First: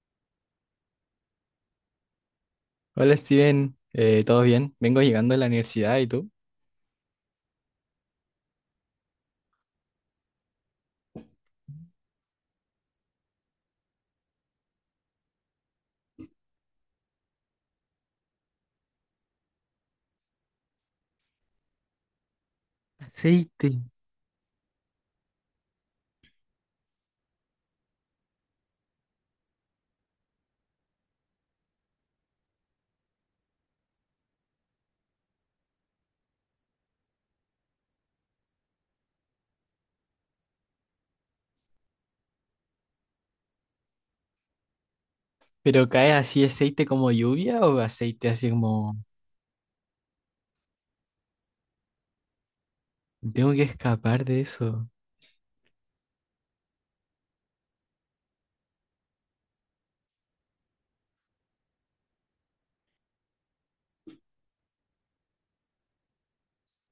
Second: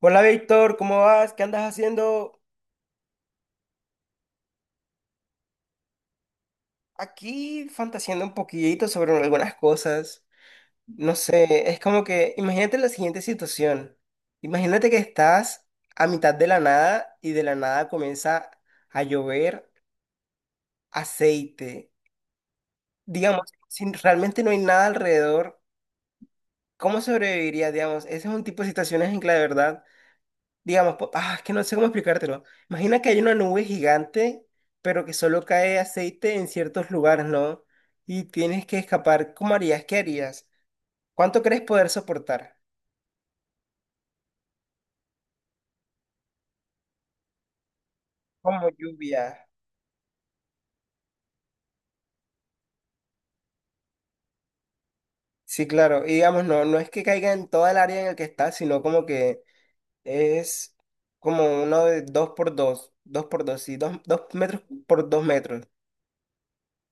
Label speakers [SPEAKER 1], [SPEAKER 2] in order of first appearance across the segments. [SPEAKER 1] Hola Víctor, ¿cómo vas? ¿Qué andas haciendo?
[SPEAKER 2] Hola Steven, ¿todo bien? Vengo llegando a la universidad, ¿y tú?
[SPEAKER 1] Aquí fantaseando un poquito sobre algunas cosas. No sé, es como que imagínate la siguiente situación. Imagínate que estás a mitad de la nada y de la nada comienza a llover aceite. Digamos,
[SPEAKER 2] Aceite.
[SPEAKER 1] si realmente no hay nada alrededor, ¿cómo sobrevivirías? Digamos, ese es un tipo de situaciones en que la verdad digamos, es que no sé cómo explicártelo. Imagina que hay una nube gigante, pero que solo cae aceite en ciertos lugares, ¿no? Y tienes que escapar. ¿Cómo harías? ¿Qué harías? ¿Cuánto crees poder soportar?
[SPEAKER 2] ¿Pero cae así aceite como lluvia o aceite así
[SPEAKER 1] Como
[SPEAKER 2] como...
[SPEAKER 1] lluvia.
[SPEAKER 2] Tengo que escapar de eso.
[SPEAKER 1] Sí, claro. Y digamos, no, no es que caiga en toda el área en el que está, sino como que es como uno de dos por dos, sí, dos metros por dos metros.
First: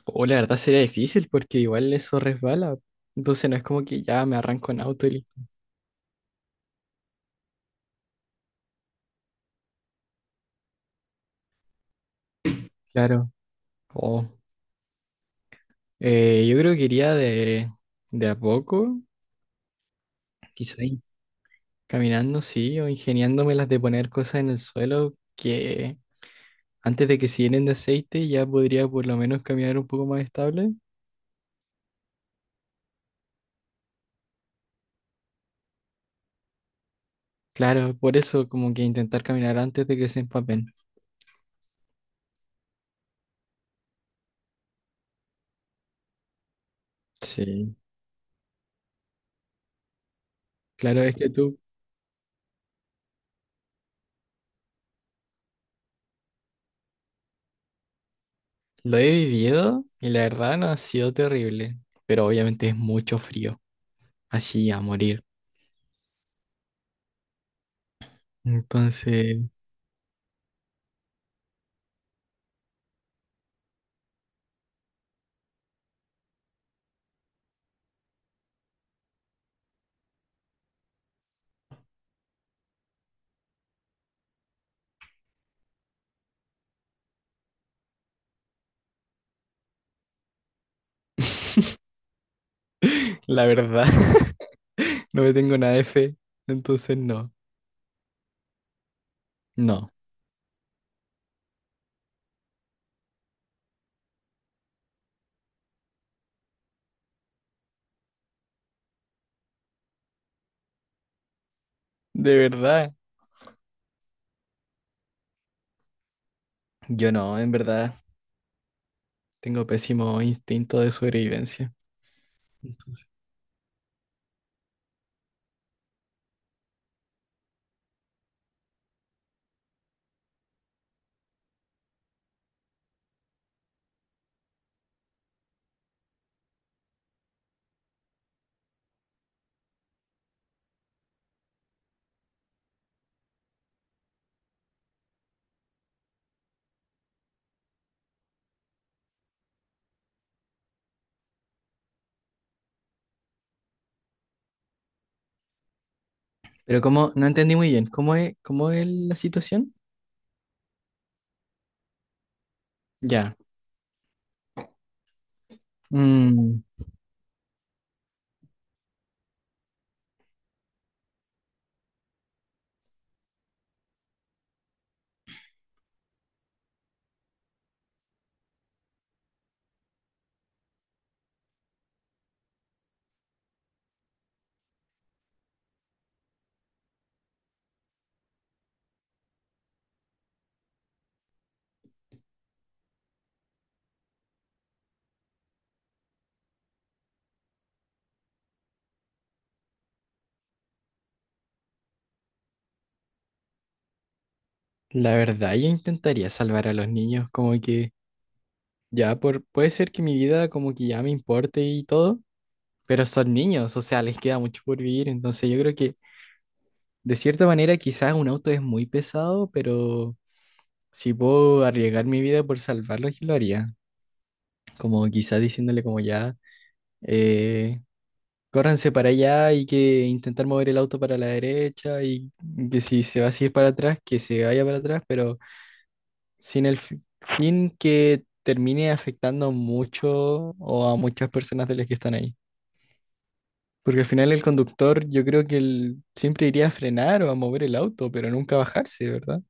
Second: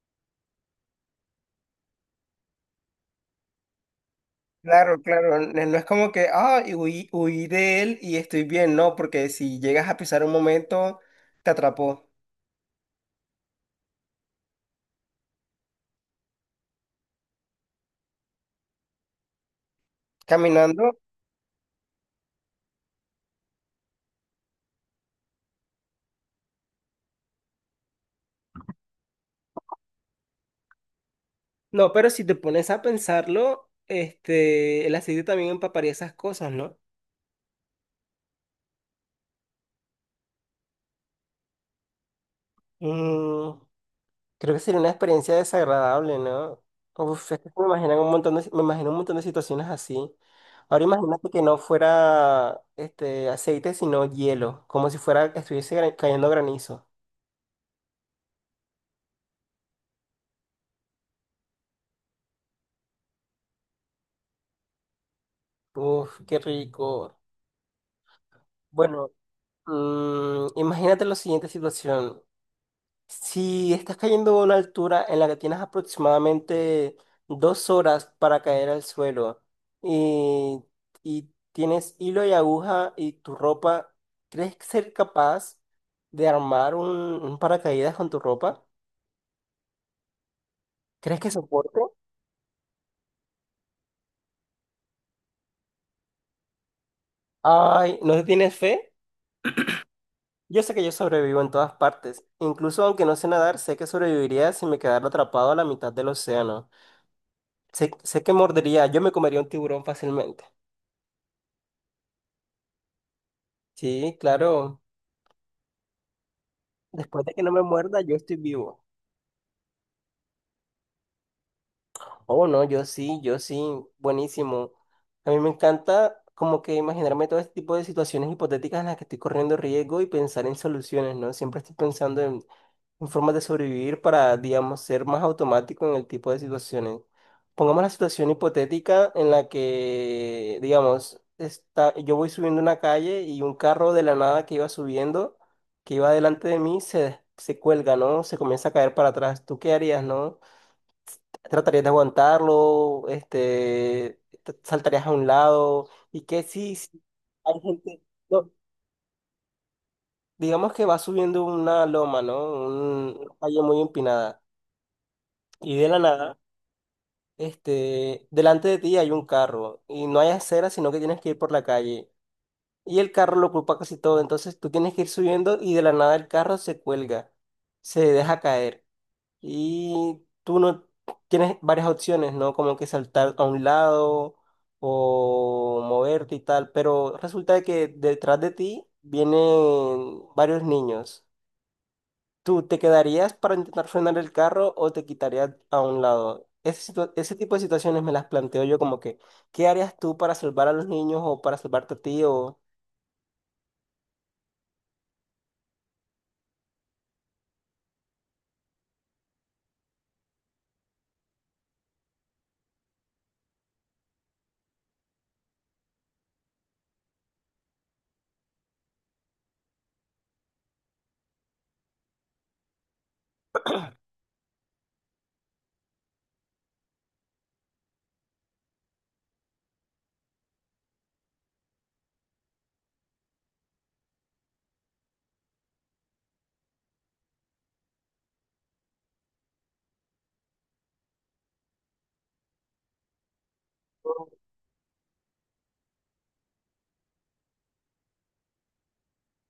[SPEAKER 2] O la verdad sería difícil porque igual eso resbala. Entonces no es como que ya me arranco en
[SPEAKER 1] Claro,
[SPEAKER 2] auto y...
[SPEAKER 1] claro, no es como que, y huí de él y estoy bien, no, porque si llegas a pisar un momento, te atrapó
[SPEAKER 2] Claro. O yo creo que iría de a poco,
[SPEAKER 1] caminando.
[SPEAKER 2] quizá in- caminando, sí, o ingeniándome las de poner cosas en el suelo que antes de que se llenen de aceite ya podría por lo menos caminar un poco más estable.
[SPEAKER 1] No, pero si te pones a pensarlo, el aceite también empaparía esas cosas, ¿no?
[SPEAKER 2] Claro, por eso como que intentar caminar antes de que se empapen.
[SPEAKER 1] Mm, creo que sería una experiencia desagradable, ¿no? Uf, es que me
[SPEAKER 2] Sí,
[SPEAKER 1] imaginan un montón de, si, me imagino un montón de situaciones así. Ahora
[SPEAKER 2] claro, es que
[SPEAKER 1] imagínate que no
[SPEAKER 2] tú
[SPEAKER 1] fuera este aceite, sino hielo, como si fuera estuviese cayendo granizo.
[SPEAKER 2] lo he vivido y la verdad no ha sido terrible, pero obviamente es mucho frío, así a morir.
[SPEAKER 1] Uf, qué rico. Bueno,
[SPEAKER 2] Entonces,
[SPEAKER 1] Imagínate la siguiente situación. Si estás cayendo a una altura en la que tienes aproximadamente 2 horas para caer al suelo y, y tienes hilo y aguja y tu ropa, ¿crees que ser capaz de armar un paracaídas con tu ropa? ¿Crees que soporte?
[SPEAKER 2] la verdad, no me tengo nada de fe, entonces no,
[SPEAKER 1] Ay, ¿no le tienes fe?
[SPEAKER 2] no,
[SPEAKER 1] Yo sé que yo sobrevivo en todas partes. Incluso aunque no sé nadar, sé que sobreviviría si me quedara atrapado a la mitad del océano. Sé que mordería, yo me comería un tiburón fácilmente.
[SPEAKER 2] de verdad,
[SPEAKER 1] Sí, claro.
[SPEAKER 2] yo
[SPEAKER 1] Después de
[SPEAKER 2] no,
[SPEAKER 1] que no
[SPEAKER 2] en
[SPEAKER 1] me
[SPEAKER 2] verdad,
[SPEAKER 1] muerda, yo estoy vivo.
[SPEAKER 2] tengo pésimo instinto de sobrevivencia.
[SPEAKER 1] Oh, no, yo
[SPEAKER 2] Entonces,
[SPEAKER 1] sí, yo sí, buenísimo. A mí me encanta como que imaginarme todo este tipo de situaciones hipotéticas en las que estoy corriendo riesgo y pensar en soluciones, ¿no? Siempre estoy pensando en, formas de sobrevivir para, digamos, ser más automático en el tipo de situaciones. Pongamos la situación hipotética en la que, digamos, yo voy subiendo una calle y un carro de la nada que iba subiendo, que iba delante de mí, se cuelga, ¿no? Se comienza a caer para atrás. ¿Tú qué harías, no? ¿Tratarías de aguantarlo? Este, ¿saltarías a un lado? ¿Y qué si
[SPEAKER 2] pero
[SPEAKER 1] si
[SPEAKER 2] como, no entendí
[SPEAKER 1] hay
[SPEAKER 2] muy bien,
[SPEAKER 1] gente... no,
[SPEAKER 2] cómo es la situación?
[SPEAKER 1] digamos que va subiendo una loma, ¿no? Una
[SPEAKER 2] Ya.
[SPEAKER 1] calle muy empinada. Y de la nada,
[SPEAKER 2] Mm.
[SPEAKER 1] delante de ti hay un carro y no hay acera, sino que tienes que ir por la calle. Y el carro lo ocupa casi todo, entonces tú tienes que ir subiendo y de la nada el carro se cuelga, se deja caer. Y tú no tienes varias opciones, ¿no? Como que saltar a un lado o moverte y tal, pero resulta de que detrás de ti vienen varios niños. ¿Tú te quedarías para intentar frenar el carro o te quitarías a un lado? Ese tipo de situaciones me las planteo yo como que, ¿qué harías tú para salvar a los niños o para salvarte a ti? O...
[SPEAKER 2] La verdad, yo intentaría salvar a los niños, como que ya por, puede ser que mi vida como que ya me importe y todo, pero son niños, o sea, les queda mucho por vivir, entonces yo creo que de cierta manera quizás un auto es muy pesado, pero si puedo arriesgar mi vida por salvarlos, yo lo haría, como quizás diciéndole como ya, eh, córranse para allá y que intentar mover el auto para la derecha y que si se va así para atrás, que se vaya para atrás, pero sin el fin que termine afectando mucho o a muchas personas de las que están ahí. Porque al final el conductor, yo creo que él siempre iría a frenar o a mover el auto, pero nunca a bajarse, ¿verdad?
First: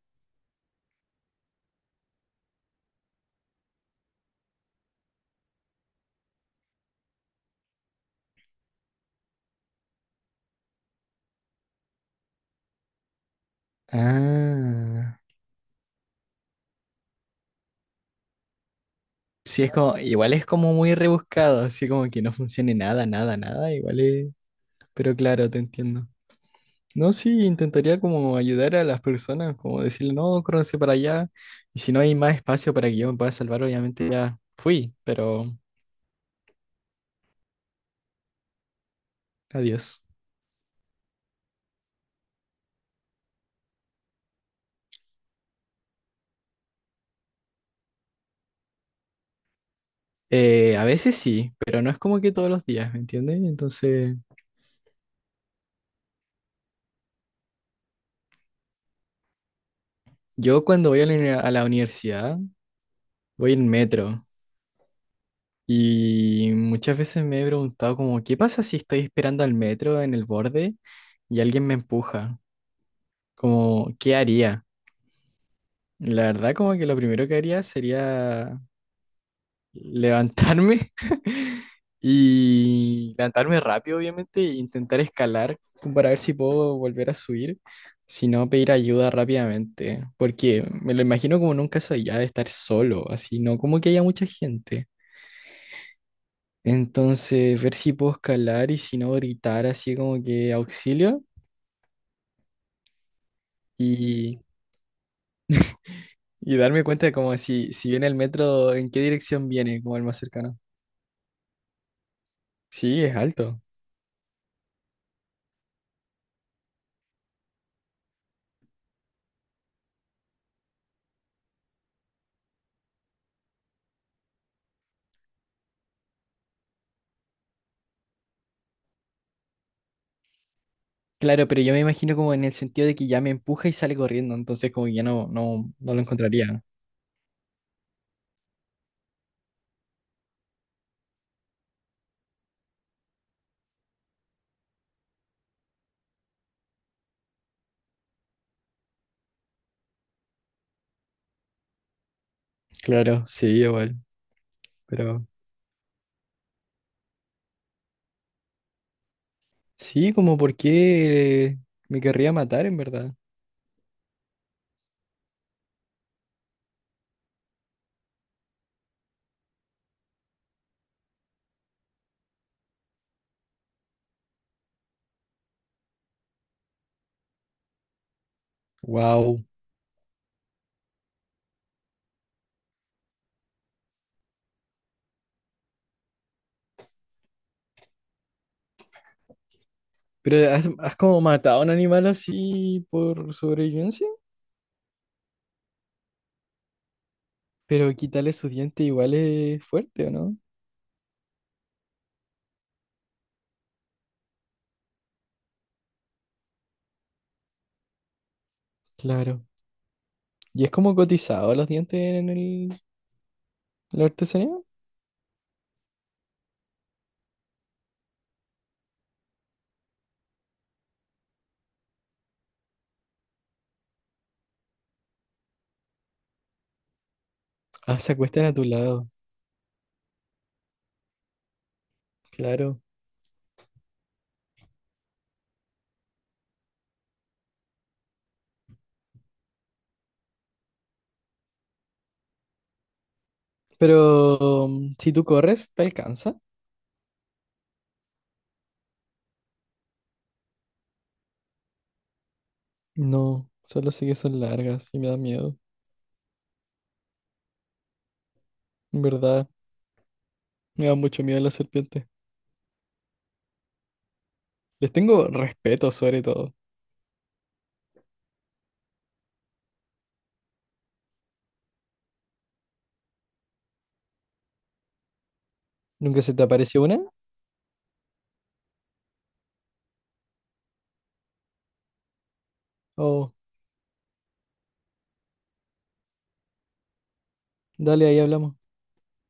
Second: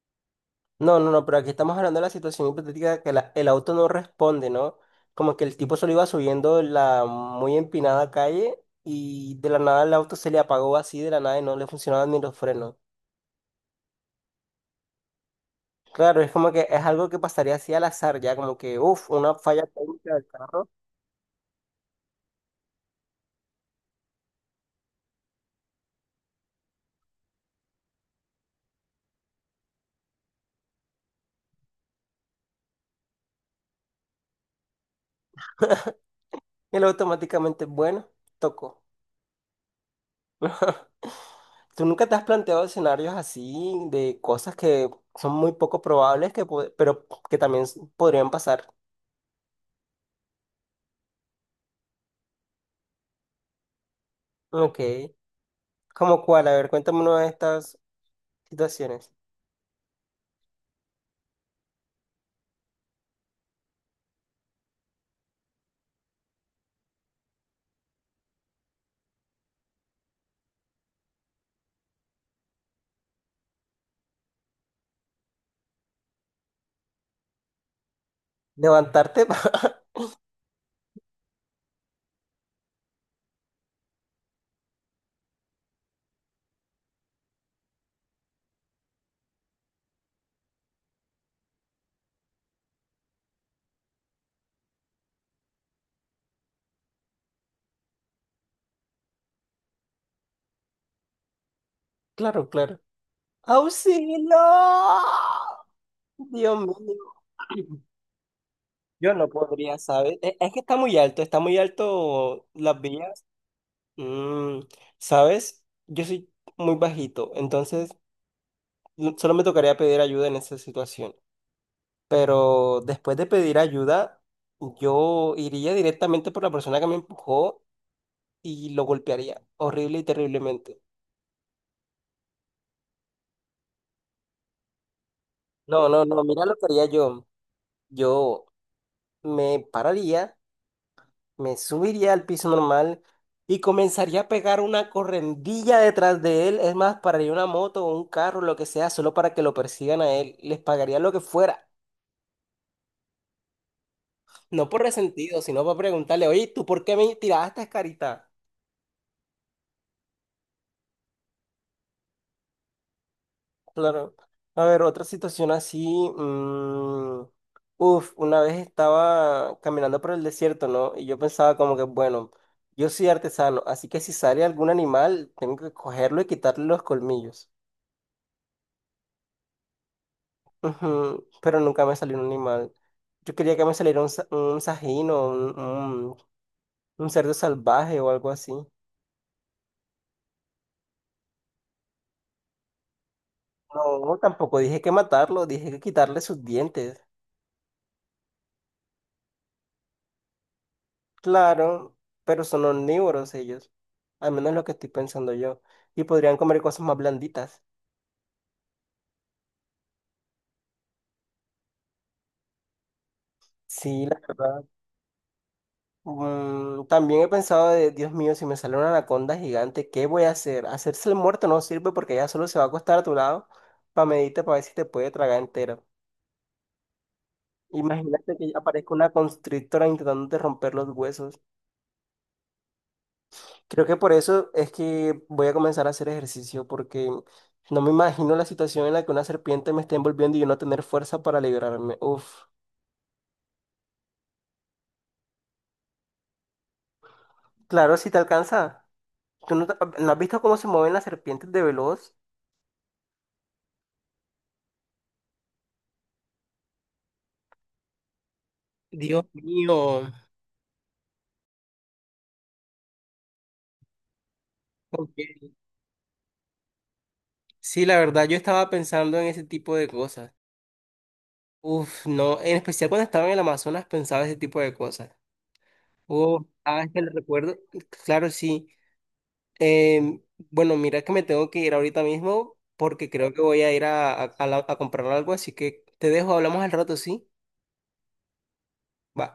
[SPEAKER 1] No, no, no, pero aquí estamos hablando de la situación hipotética de que el auto no responde, ¿no? Como que el tipo solo iba subiendo la muy empinada calle y de la nada el auto se le apagó así de la nada y no le funcionaban ni los frenos.
[SPEAKER 2] Ah,
[SPEAKER 1] Claro, es como que es algo que pasaría así al azar, ya como que, uff, una
[SPEAKER 2] sí,
[SPEAKER 1] falla
[SPEAKER 2] es como,
[SPEAKER 1] técnica del
[SPEAKER 2] igual es
[SPEAKER 1] carro
[SPEAKER 2] como muy rebuscado, así como que no funcione nada, nada, nada, igual es, pero claro, te entiendo. No, sí, intentaría como ayudar a las personas, como decirle, no, córranse para allá, y si no hay más espacio para que yo me pueda salvar, obviamente ya fui, pero
[SPEAKER 1] y él automáticamente, bueno, tocó.
[SPEAKER 2] adiós.
[SPEAKER 1] ¿Tú nunca te has planteado escenarios así de cosas que son muy poco probables, que, pero que también podrían pasar?
[SPEAKER 2] A veces sí, pero no es como que todos los días, ¿me entiendes? Entonces,
[SPEAKER 1] Ok. ¿Cómo cuál? A ver, cuéntame una de estas situaciones.
[SPEAKER 2] yo cuando voy a a la universidad, voy en metro y muchas veces me he preguntado como, ¿qué pasa si estoy esperando al metro en el borde y alguien me empuja? Como, ¿qué haría? La verdad como que lo primero que haría sería
[SPEAKER 1] Levantarte.
[SPEAKER 2] levantarme y levantarme rápido, obviamente, e intentar escalar como para ver si puedo volver a subir, si no pedir ayuda rápidamente, porque me lo imagino como nunca soy ya de estar solo, así no como que haya mucha gente. Entonces, ver si puedo escalar y si no gritar así como que auxilio
[SPEAKER 1] Claro, claro. ¡Auxilio!
[SPEAKER 2] y, y
[SPEAKER 1] Dios mío.
[SPEAKER 2] darme cuenta de como si, si viene el metro, en qué
[SPEAKER 1] Yo no
[SPEAKER 2] dirección
[SPEAKER 1] podría,
[SPEAKER 2] viene, como el
[SPEAKER 1] ¿sabes?
[SPEAKER 2] más
[SPEAKER 1] Es
[SPEAKER 2] cercano.
[SPEAKER 1] que está muy alto las
[SPEAKER 2] Sí, es
[SPEAKER 1] vías.
[SPEAKER 2] alto.
[SPEAKER 1] Mm, ¿sabes? Yo soy muy bajito, entonces mm, solo me tocaría pedir ayuda en esa situación. Pero después de pedir ayuda, yo iría directamente por la persona que me empujó y lo golpearía horrible y terriblemente.
[SPEAKER 2] Claro, pero yo me imagino como en el sentido de que ya me empuja y sale corriendo, entonces como que ya no, no,
[SPEAKER 1] No,
[SPEAKER 2] no
[SPEAKER 1] no,
[SPEAKER 2] lo
[SPEAKER 1] no, mira lo
[SPEAKER 2] encontraría.
[SPEAKER 1] que haría yo. Yo me pararía, me subiría al piso normal y comenzaría a pegar una correndilla detrás de él. Es más, pararía una moto o un carro, lo que sea, solo para que lo persigan a él. Les pagaría lo que fuera.
[SPEAKER 2] Claro, sí, igual,
[SPEAKER 1] No por
[SPEAKER 2] pero
[SPEAKER 1] resentido, sino para preguntarle, oye, ¿tú por qué me tiraste, carita?
[SPEAKER 2] sí, como por qué me querría matar en verdad.
[SPEAKER 1] Claro. A ver, otra situación así. mm, uf, una vez estaba caminando por el desierto, ¿no? Y yo pensaba como que, bueno, yo soy artesano, así que si sale algún animal, tengo que cogerlo y quitarle los colmillos.
[SPEAKER 2] Wow.
[SPEAKER 1] Ujú. Pero nunca me salió un animal. Yo quería que me saliera un, un sajín o un cerdo salvaje o algo así.
[SPEAKER 2] Pero has, has como matado a un animal así por sobrevivencia,
[SPEAKER 1] No, tampoco dije que matarlo, dije que quitarle sus dientes.
[SPEAKER 2] pero quitarle sus dientes igual es fuerte, ¿o no?
[SPEAKER 1] Claro, pero son omnívoros ellos. Al menos lo que estoy pensando yo. Y podrían comer cosas más blanditas.
[SPEAKER 2] Claro. ¿Y es como cotizado los dientes en el, en
[SPEAKER 1] Sí,
[SPEAKER 2] la
[SPEAKER 1] la
[SPEAKER 2] artesanía?
[SPEAKER 1] verdad. También he pensado de, Dios mío, si me sale una anaconda gigante, ¿qué voy a hacer? Hacerse el muerto no sirve porque ella solo se va a acostar a tu lado para medirte para ver si te puede tragar entero.
[SPEAKER 2] Ah, se
[SPEAKER 1] Imagínate
[SPEAKER 2] acuestan
[SPEAKER 1] que
[SPEAKER 2] a
[SPEAKER 1] ya
[SPEAKER 2] tu
[SPEAKER 1] aparezca una
[SPEAKER 2] lado,
[SPEAKER 1] constrictora intentando de romper los huesos.
[SPEAKER 2] claro.
[SPEAKER 1] Creo que por eso es que voy a comenzar a hacer ejercicio porque no me imagino la situación en la que una serpiente me esté envolviendo y yo no tener fuerza para liberarme. Uf.
[SPEAKER 2] Pero mm, si tú corres, te alcanza.
[SPEAKER 1] Claro, si te alcanza. ¿Tú no, no has visto cómo se mueven las serpientes de veloz?
[SPEAKER 2] No, solo sé que son largas y me da miedo. En
[SPEAKER 1] Dios
[SPEAKER 2] verdad,
[SPEAKER 1] mío.
[SPEAKER 2] me da mucho miedo las serpientes. Les tengo
[SPEAKER 1] Ok.
[SPEAKER 2] respeto sobre todo.
[SPEAKER 1] Sí, la verdad, yo estaba pensando en ese tipo de cosas. Uf, no, en especial cuando estaba en el Amazonas pensaba ese tipo de cosas.
[SPEAKER 2] ¿Nunca se
[SPEAKER 1] Uf,
[SPEAKER 2] te apareció
[SPEAKER 1] es que
[SPEAKER 2] una?
[SPEAKER 1] le recuerdo, claro, sí. Em, bueno, mira que me tengo que ir ahorita mismo porque creo
[SPEAKER 2] Oh,
[SPEAKER 1] que voy a ir a comprar algo, así que te dejo, hablamos al rato, ¿sí?
[SPEAKER 2] dale, ahí hablamos.
[SPEAKER 1] Va.